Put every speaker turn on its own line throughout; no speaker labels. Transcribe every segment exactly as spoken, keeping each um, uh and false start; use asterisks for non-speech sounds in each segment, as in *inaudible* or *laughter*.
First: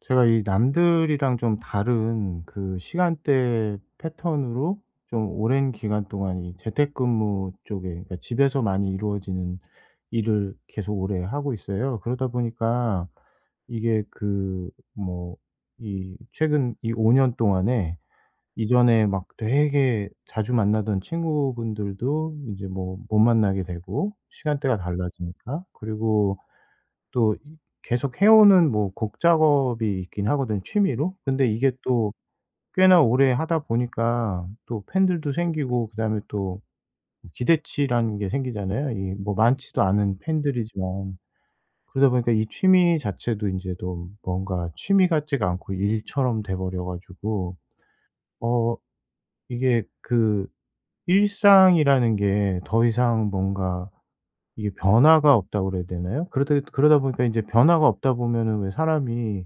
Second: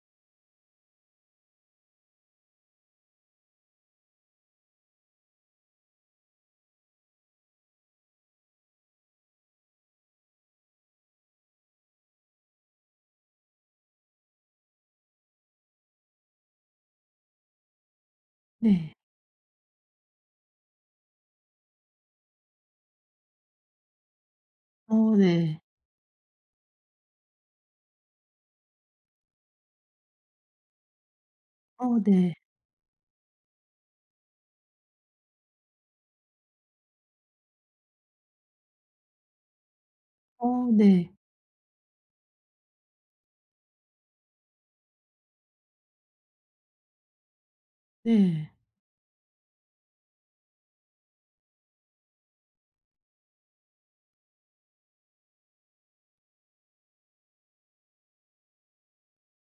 제가 이 남들이랑 좀 다른 그 시간대 패턴으로 좀 오랜 기간 동안 이 재택근무 쪽에, 그러니까 집에서 많이 이루어지는 일을 계속 오래 하고 있어요. 그러다 보니까 이게 그 뭐 이 최근 이 오 년 동안에
네.
이전에 막 되게 자주 만나던 친구분들도 이제 뭐 못 만나게 되고 시간대가
어 네.
달라지니까. 그리고 또 이 계속 해오는 뭐 곡 작업이 있긴 하거든요, 취미로. 근데 이게
어
또
네.
꽤나 오래 하다 보니까 또 팬들도 생기고 그다음에 또 기대치라는 게 생기잖아요. 이 뭐 많지도 않은
어 네.
팬들이지만. 그러다 보니까 이 취미 자체도 이제 또 뭔가 취미 같지가 않고 일처럼 돼 버려 가지고
네.
어 이게 그 일상이라는 게 더 이상 뭔가 이게 변화가 없다고 그래야 되나요? 그러다 그러다 보니까 이제 변화가 없다 보면은 왜 사람이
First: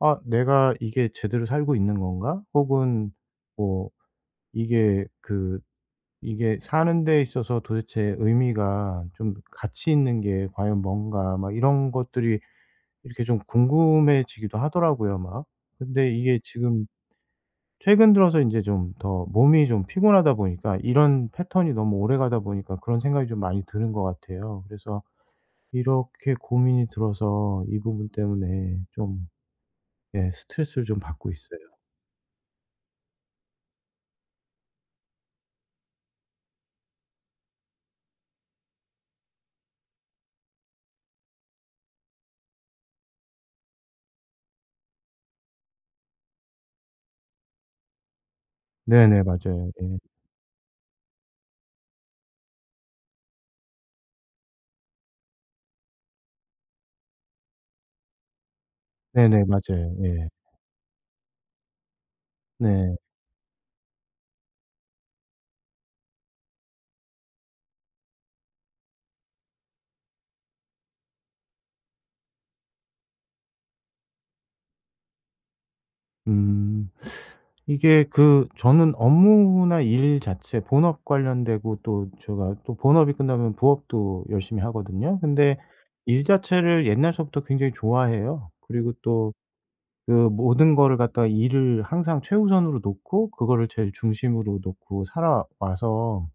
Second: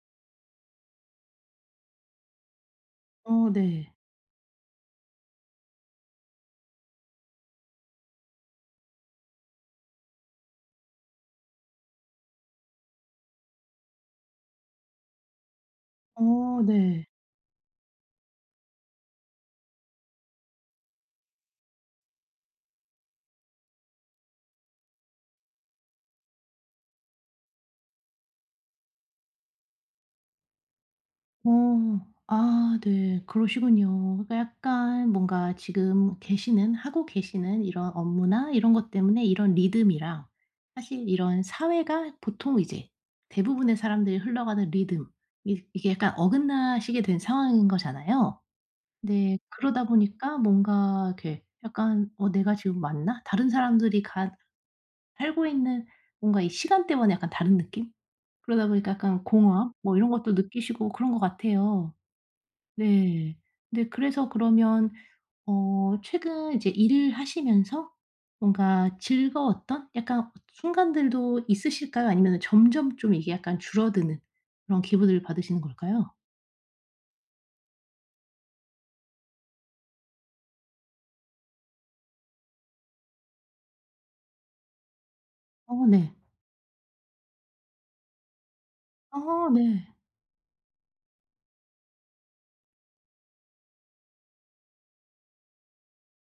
'아, 내가 이게 제대로 살고 있는 건가?' 혹은
어
뭐
네.
이게 그 이게 사는 데 있어서 도대체 의미가 좀, 가치 있는 게 과연 뭔가 막 이런 것들이 이렇게 좀 궁금해지기도 하더라고요 막. 근데 이게
어
지금
네.
최근 들어서 이제 좀 더 몸이 좀 피곤하다 보니까, 이런 패턴이 너무 오래가다 보니까 그런 생각이 좀 많이 드는 것 같아요. 그래서 이렇게 고민이 들어서 이 부분 때문에 좀, 예, 스트레스를 좀 받고 있어요.
어. 아 네, 그러시군요. 그러니까 약간 뭔가 지금 계시는 하고 계시는 이런 업무나 이런 것 때문에 이런 리듬이랑 사실 이런 사회가 보통 이제 대부분의 사람들이 흘러가는 리듬, 이 이게 약간 어긋나시게 된 상황인 거잖아요.
네네,
네.
맞아요.
그러다
예.
보니까 뭔가 이렇게 약간 '어 내가 지금 맞나? 다른 사람들이 가 살고 있는 뭔가 이 시간대와는 약간 다른 느낌?' 그러다 보니까 약간
네네,
공허함
맞아요.
뭐 이런
예.
것도 느끼시고 그런 것 같아요.
네.
네. 근데 그래서 그러면 어 최근 이제 일을 하시면서 뭔가 즐거웠던 약간 순간들도 있으실까요? 아니면 점점 좀 이게 약간 줄어드는 그런 기분을 받으시는 걸까요?
음. 이게 그 저는 업무나 일 자체, 본업 관련되고 또 제가 또 본업이 끝나면 부업도 열심히 하거든요. 근데
어 네.
일 자체를 옛날서부터 굉장히 좋아해요. 그리고 또
어 네.
그 모든 거를 갖다가 일을 항상 최우선으로 놓고 그거를 제일 중심으로 놓고 살아와서,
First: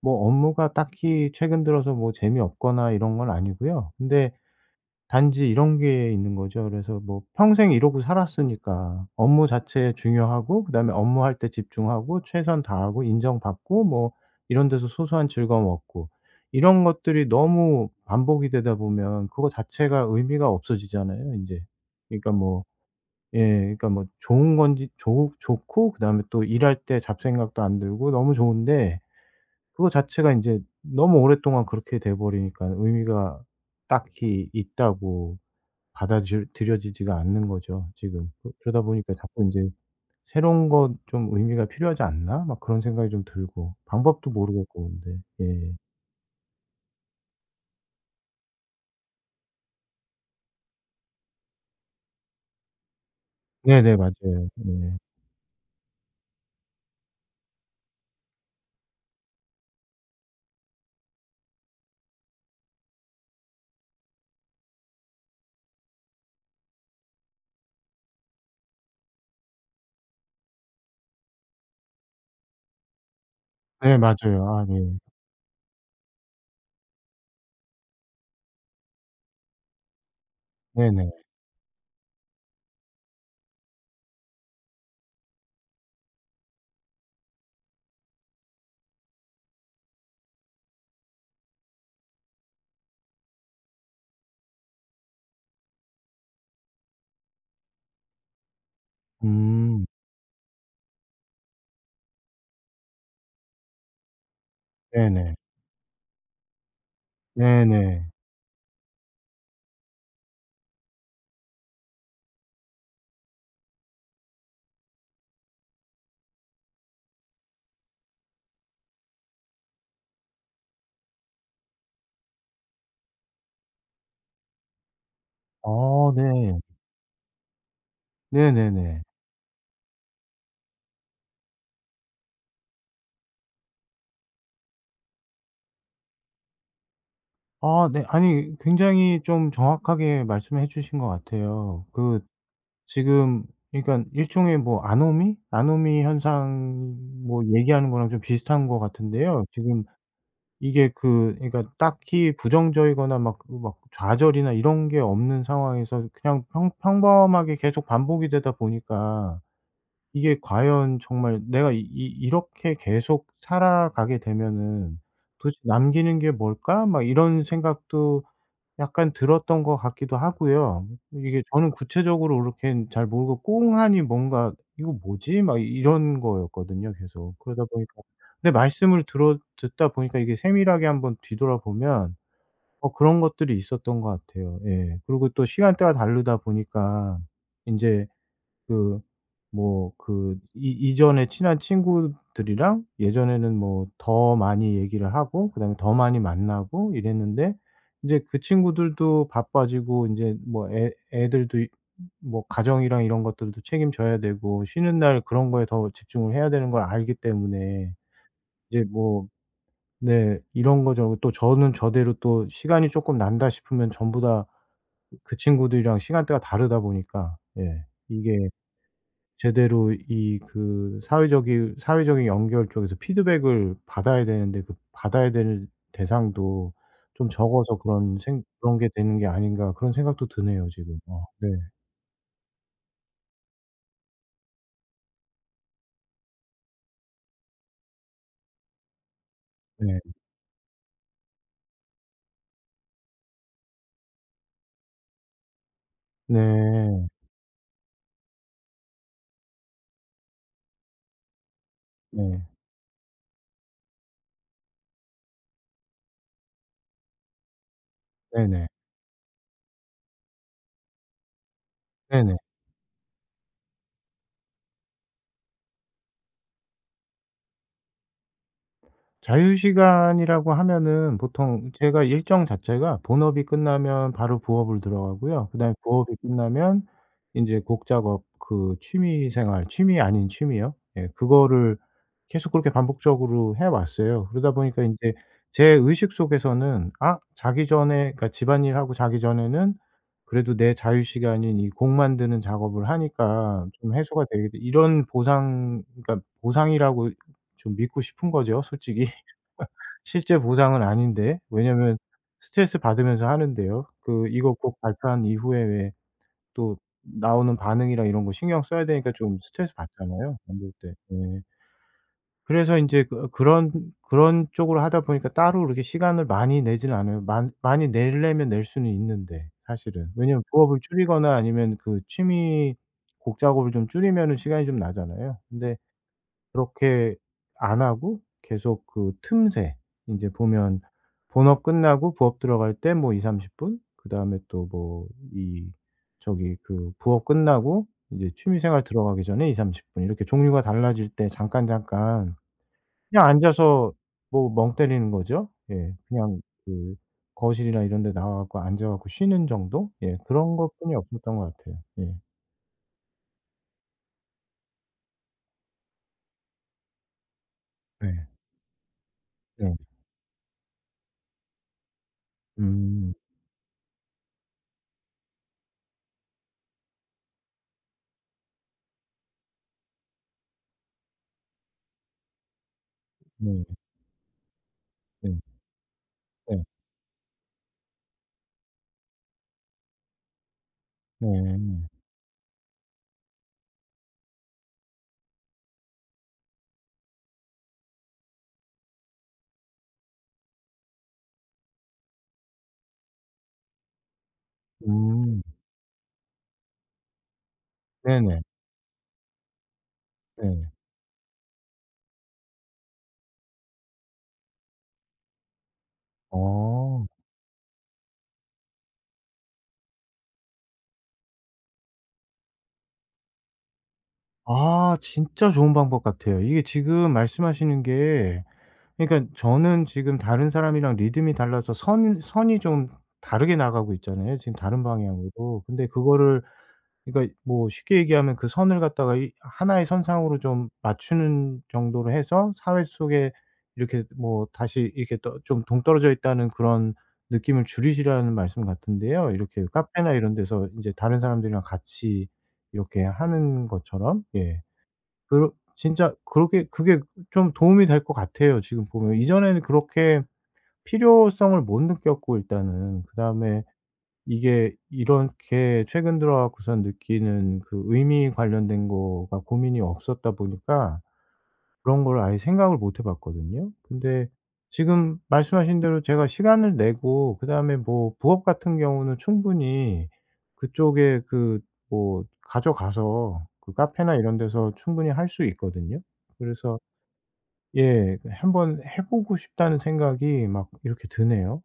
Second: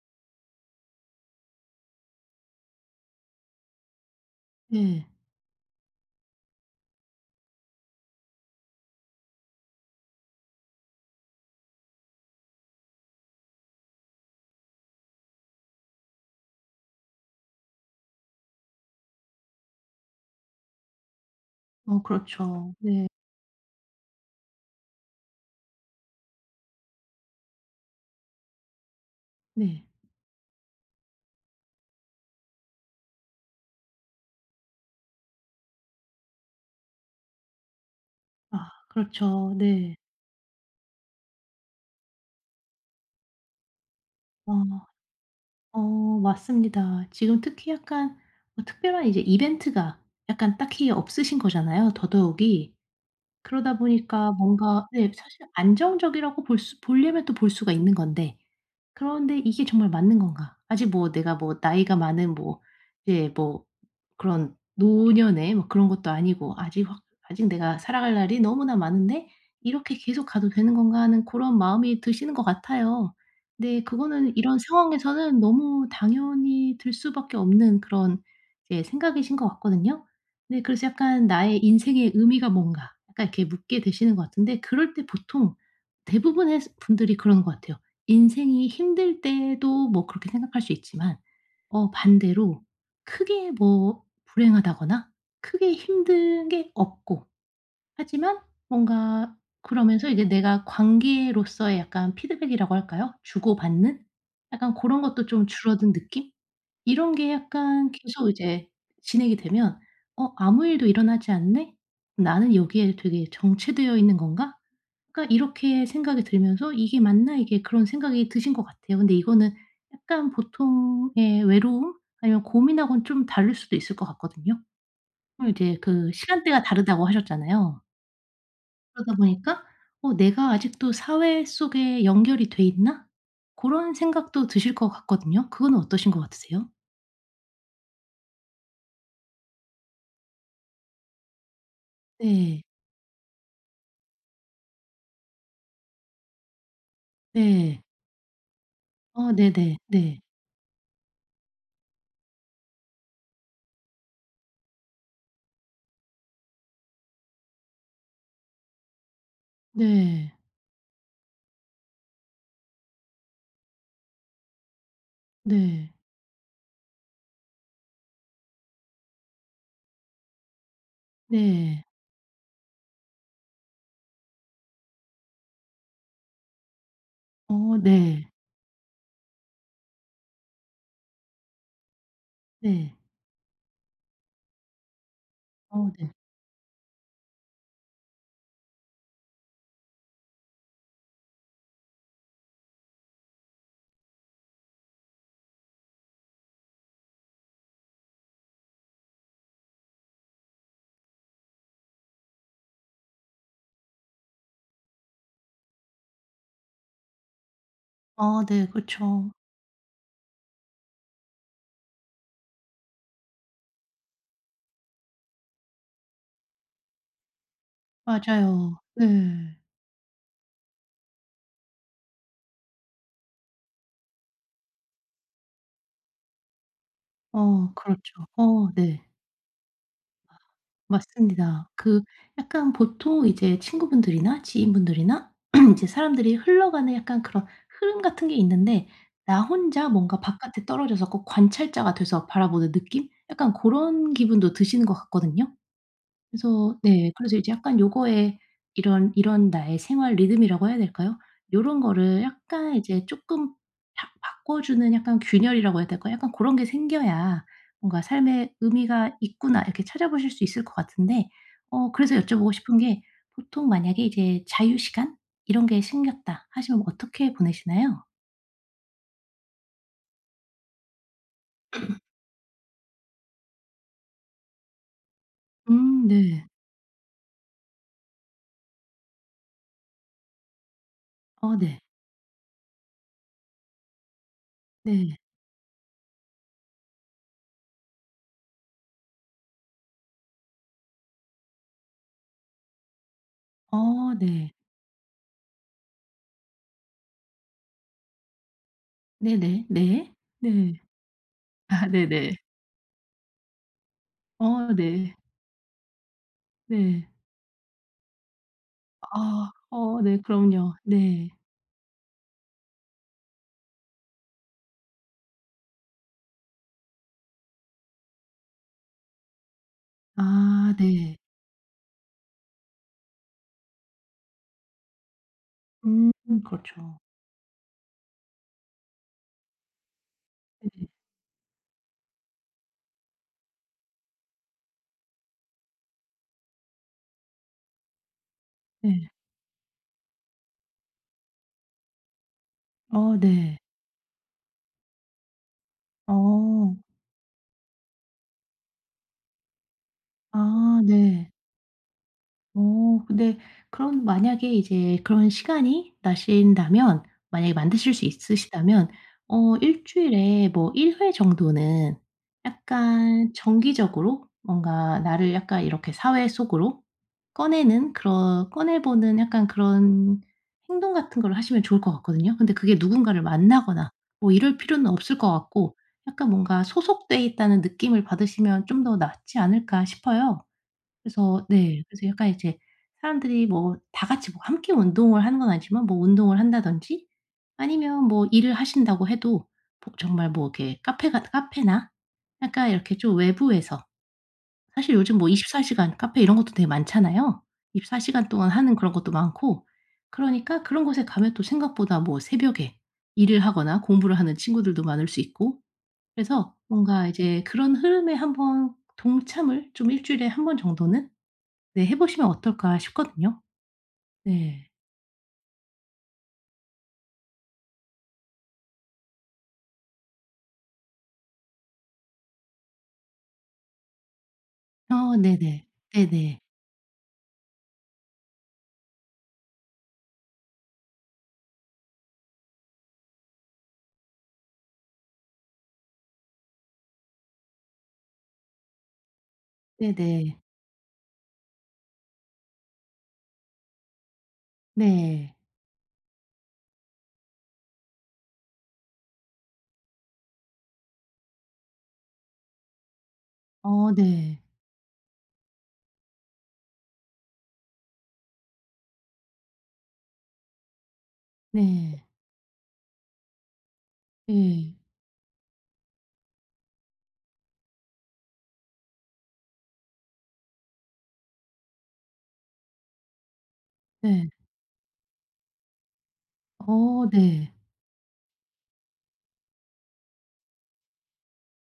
뭐 업무가 딱히 최근 들어서 뭐 재미없거나 이런 건 아니고요. 근데
네.
단지 이런 게 있는 거죠. 그래서 뭐 평생 이러고 살았으니까 업무 자체 중요하고 그다음에 업무할 때 집중하고 최선 다하고 인정받고, 뭐 이런 데서 소소한 즐거움 얻고, 이런 것들이 너무 반복이 되다 보면 그거 자체가 의미가 없어지잖아요 인제.
어
그러니까 뭐,
그렇죠. 네.
예, 그러니까 뭐 좋은 건지 좋 좋고 그다음에 또 일할 때 잡생각도 안 들고 너무 좋은데,
네.
그거 자체가 인제 너무 오랫동안 그렇게 돼 버리니까 의미가 딱히 있다고 받아들 들여지지가 않는 거죠 지금. 그
아
그러다 보니까 자꾸
그렇죠.
인제
네.
'새로운 거 좀, 의미가 필요하지 않나?' 막 그런 생각이 좀 들고 방법도
어.
모르겠고 근데. 예.
어 맞습니다. 지금 특히 약간 뭐 특별한 이제 이벤트가 약간 딱히 없으신 거잖아요, 더더욱이. 그러다
네네,
보니까
맞아요.
뭔가
네.
네, 사실 안정적이라고 볼 수 보려면 또 볼 수가 있는 건데, 그런데 이게 정말 맞는 건가? 아직 뭐 내가 뭐 나이가 많은, 뭐 이제 뭐 그런 노년의 뭐 그런 것도 아니고, 아직 확 아직 내가 살아갈 날이 너무나 많은데 '이렇게 계속 가도 되는 건가.' 하는 그런 마음이 드시는 것 같아요. 근데
네,
그거는
맞아요.
이런
아, 예.
상황에서는 너무 당연히 들 수밖에 없는 그런 이제 생각이신 것 같거든요. 네, 그래서
네네.
약간 '나의 인생의 의미가 뭔가.' 약간 이렇게 묻게 되시는 것 같은데, 그럴 때 보통 대부분의 분들이 그러는 것 같아요. 인생이 힘들 때도 뭐 그렇게 생각할 수 있지만, 어 반대로 크게 뭐 불행하다거나 크게 힘든 게 없고, 하지만 뭔가
음.
그러면서 이제 내가 관계로서의 약간 피드백이라고 할까요? 주고받는 약간 고런 것도
네네.
좀 줄어든 느낌? 이런 게 약간
네네.
계속 이제 진행이 되면 '어 아무 일도 일어나지 않네? 나는 여기에 되게 정체되어 있는 건가?' 그러니까 이렇게 생각이 들면서 '이게 맞나 이게?' 그런 생각이 드신 것 같아요. 근데 이거는 약간 보통의 외로움 아니면 고민하고는 좀 다를 수도 있을 것 같거든요. 그럼 이제
아
그
네.
시간대가 다르다고 하셨잖아요.
네네네.
그러다 보니까 '어 내가 아직도 사회 속에 연결이 돼 있나?' 고런 생각도 드실 것 같거든요. 그거는 어떠신 것 같으세요?
아 네. 아니, 굉장히 좀 정확하게 말씀해 주신 것 같아요. 그
네.
지금 그러니까 일종의 뭐 아노미? 아노미 현상 뭐
네.
얘기하는 거랑 좀 비슷한 것
어
같은데요.
네네.
지금
네.
이게 그 그러니까 딱히 부정적이거나 막 그 막 좌절이나 이런 게 없는 상황에서 그냥 평 평범하게 계속 반복이 되다 보니까,
네.
이게 과연 정말 내가 이 이 '이렇게 계속 살아가게 되면은
네.
도대체
네.
남기는 게 뭘까?' 막 이런 생각도 약간 들었던 것 같기도 하고요. 이게 저는
네.
구체적으로 이렇게 잘 모르고 꽁하니 뭔가 '이거 뭐지?' 막 이런 거였거든요 계속. 그러다
어
보니까.
네.
근데 말씀을 들어 듣다 보니까 이게 세밀하게 한번 뒤돌아보면 어
네.
그런 것들이 있었던 것 같아요. 예. 그리고 또
어
시간대가
네.
다르다 보니까 인제 그 뭐 그 이 이전에 친한 친구들이랑 예전에는 뭐 더 많이 얘기를 하고 그다음에 더 많이 만나고 이랬는데, 인제 그 친구들도 바빠지고 인제 뭐 애 애들도 이 뭐 가정이랑 이런 것들도 책임져야 되고 쉬는 날 그런 거에 더 집중을 해야 되는 걸 알기 때문에
아 네,
이제 뭐,
그쵸.
네, 이런 거 저런 거 또 저는 저대로 또 시간이 쪼끔 난다 싶으면 전부 다 그 친구들이랑 시간대가 다르다 보니까, 예, 이게
맞아요. 네.
제대로 이 그 사회적인 사회적인 연결 쪽에서 피드백을 받아야 되는데 그 받아야 될 대상도 좀
어
적어서 그런
그렇죠.
생
어
그런 게
네.
되는 게 아닌가, 그런 생각도 드네요 지금. 어 네.
맞습니다. 그 약간 보통 이제 친구분들이나 지인분들이나 *clears throat* 이제 사람들이 흘러가는 약간 그런 흐름 같은 게 있는데, 나 혼자
네.
뭔가 바깥에 떨어져서 꼭 관찰자가 돼서 바라보는 느낌? 약간 그런 기분도 드시는 것 같거든요. 그래서
네.
네, 그래서 이제 약간 요거에 이런 이런 나의 생활 리듬이라고 해야 될까요? 요런 거를
네.
약간 이제 조금 바 바꿔 주는 약간 균열이라고 해야 될까요? 약간 그런 게 생겨야 뭔가 '삶에
네네.
의미가 있구나.' 이렇게 찾아보실 수 있을 것 같은데, 어 그래서
네네.
여쭤보고 싶은 게 보통 만약에 이제 자유 시간 이런 게 생겼다 하시면 어떻게 보내시나요?
자유시간이라고 하면은 보통 제가 일정 자체가 본업이 끝나면 바로 부업을 들어가고요. 그다음에
음
부업이
네.
끝나면 인제 곡 작업, 그 취미 생활, 취미 아닌 취미요. 예,
어
그거를
네.
계속 그렇게 반복적으로 해 왔어요. 그러다 보니까 인제
네.
제 의식 속에서는 '아, 자기 전에', 그러니까 집안일하고 자기 전에는 '그래도 내 자유시간인 이 곡 만드는 작업을 하니까 좀
어
해소가 되겠다.'
네.
이런 보상, 그러니까 보상이라고 좀 믿고 싶은 거죠 솔직히.
네네. 네.
실제
네.
보상은 아닌데,
아
왜냐면
네네.
스트레스 받으면서 하는데요. 그 이거
어
곡
네.
발표한 이후에 왜 또
네.
나오는 반응이랑 이런 거 신경 써야 되니까 좀
아.
스트레스
어 네.
받잖아요, 만들
그럼요.
때.
네.
예. 그래서 인제 그 그런 그런 쪽으로 하다 보니까 따로 그렇게 시간을 많이 내지는 않아요. 많 많이 내려면 낼 수는 있는데 사실은. 왜냐면
아
부업을
네.
줄이거나 아니면 그 취미 곡 작업을 좀 줄이면은 시간이 좀 나잖아요. 근데
음 그렇죠.
그렇게 안 하고 계속 그 틈새 인제 보면
네네.
본업 끝나고 부업 들어갈 때 뭐이삼3 십 분, 그다음에 또 뭐 이 저기 그 부업 끝나고 이제 취미생활
네.
들어가기 전에 이삼3 십 분, 이렇게 종류가 달라질 때 잠깐, 잠깐
어
그냥
네.
앉아서 뭐 멍 때리는 거죠. 예. 그냥
어.
그 거실이나 이런 데 나와 갖고 앉아 갖고 쉬는 정도? 예. 그런
아
것뿐이
네.
없었던 것 같아요. 예.
어 근데 그럼 만약에 이제 그런 시간이 나신다면, 만약에 만드실 수
네.
있으시다면 어
네.
일 주일에 뭐 일 회 정도는
음.
약간 정기적으로 뭔가 나를 약간 이렇게 사회 속으로 꺼내는, 그런 꺼내 보는 약간 그런 행동 같은 걸 하시면 좋을 것 같거든요. 근데 그게 누군가를
네.
만나거나 뭐 이럴 필요는 없을
네.
것 같고, 약간
네.
뭔가 '소속돼 있다는 느낌을 받으시면 좀 더 낫지 않을까?' 싶어요. 그래서
네.
네, 그래서 약간 이제 사람들이 뭐 다 같이 뭐 함께 운동을 하는 건 아니지만 뭐 운동을 한다든지, 아니면 뭐 일을 하신다고 해도 보 정말 뭐 이렇게 카페 가 카페나 약간 이렇게 좀 외부에서, 사실 요즘 뭐
음.
이십사 시간 카페 이런 것도 되게 많잖아요. 이십사 시간
네네.
동안 하는 그런 것도 많고, 그러니까
네.
그런 곳에 가면 또 생각보다 뭐 새벽에 일을 하거나 공부를 하는 친구들도 많을 수 있고, 그래서
어.
뭔가 이제 그런 흐름에 한번 동참을 좀 일 주일에 한 번 정도는 네, 해 보시면 어떨까 싶거든요. 네.
아, 진짜 좋은 방법 같아요. 이게 지금 말씀하시는 게, 그러니까 저는 지금 다른 사람이랑 리듬이 달라서 선 선이 좀 다르게 나가고 있잖아요, 지금 다른
어
방향으로.
네네.
근데
네네.
그거를 그러니까 뭐 쉽게 얘기하면 그 선을 갖다가 이 하나의 선상으로 좀 맞추는 정도로 해서 사회 속에 이렇게 뭐 다시 이렇게 떠 좀 동떨어져 있다는 그런 느낌을 줄이시라는 말씀 같은데요. 이렇게 카페나 이런
네네.
데서 인제 다른 사람들이랑 같이 이렇게 하는 것처럼. 예.
네.
그러 진짜 그렇게, 그게 좀 도움이 될 것 같아요 지금 보면. 이전에는 그렇게 필요성을 못 느꼈고 일단은 그다음에
어 네.
이게 이렇게 최근 들어 갖고선 느끼는 그 의미 관련된 거가 고민이 없었다 보니까 그런
네.
걸 아예 생각을 못 해 봤거든요. 근데
예.
지금 말씀하신 대로 제가 시간을 내고 그다음에 뭐 부업 같은 경우는 충분히 그쪽에 그 뭐 가져가서 그 카페나
네.
이런 데서 충분히 할 수 있거든요. 그래서
어 네.
예 그 '한번 해 보고 싶다.'는 생각이 막 이렇게 드네요.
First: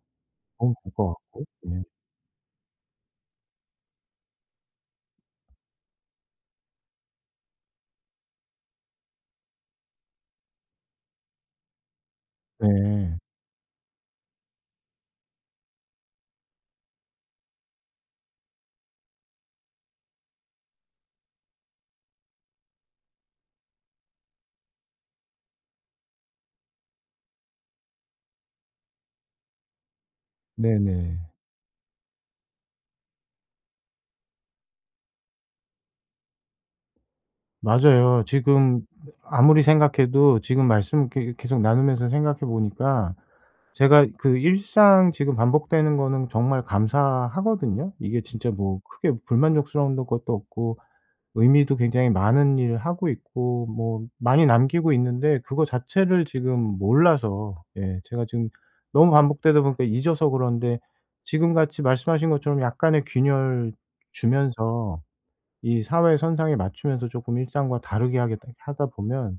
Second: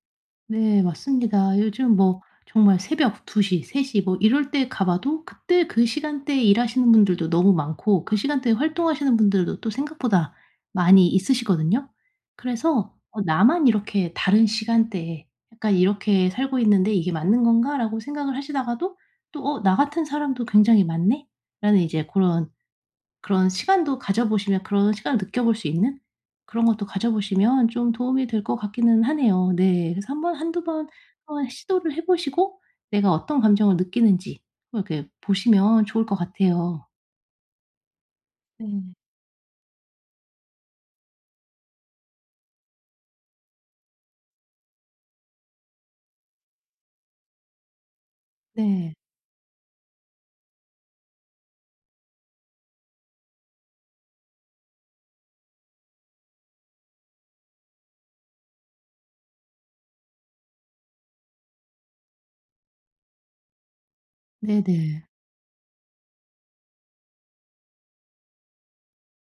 너무
네,
될 것 같고.
맞습니다.
네.
요즘 뭐 정말 새벽 두 시영 세 뭐 이럴 때 가 봐도 그때 그 시간대에 일하시는 분들도 너무 많고, 그 시간대에 활동하시는 분들도 또 생각보다 많이 있으시거든요. 그래서
네.
어 '나만 이렇게 다른 시간대에 약간 이렇게 살고 있는데 이게 맞는 건가?'라고 생각을 하시다가도 또 '어 나 같은 사람도 굉장히 많네.'라는 이제 그런 그런 시간도 가져보시면, 그런 시간을 느껴볼 수 있는 그런 것도 가져보시면 좀 도움이 될 것 같기는 하네요. 네. 그래서 한번 한두 번
네네.
한번 시도를 해 보시고 내가 어떤 감정을 느끼는지 한번 이렇게 보시면 좋을 것 같아요.
맞아요. 지금
네.
아무리 생각해도 지금 말씀 이렇게 계속 나누면서 생각해 보니까, 제가 그 일상 지금 반복되는 거는 정말 감사하거든요. 이게 진짜 뭐
네.
크게 불만족스러운 것도 없고 의미도 굉장히 많은 일을 하고 있고 뭐 많이 남기고 있는데 그거 자체를 지금 몰라서, 예, 제가 지금 너무 반복되다 보니까 잊어서 그런데, 지금같이 말씀하신 것처럼 약간의 균열 주면서
네네.
이 사회 선상에 맞추면서 조금 일상과 다르게 하겠다 하다 보면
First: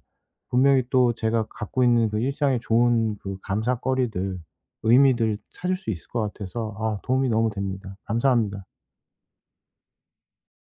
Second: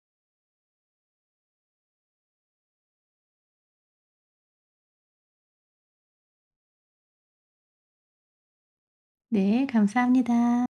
분명히 또 제가 갖고 있는 그 일상의 좋은 그 감사거리들, 의미들 찾을 수 있을 것 같아서, 아, 도움이 너무 됩니다. 감사합니다.
네. 감사합니다.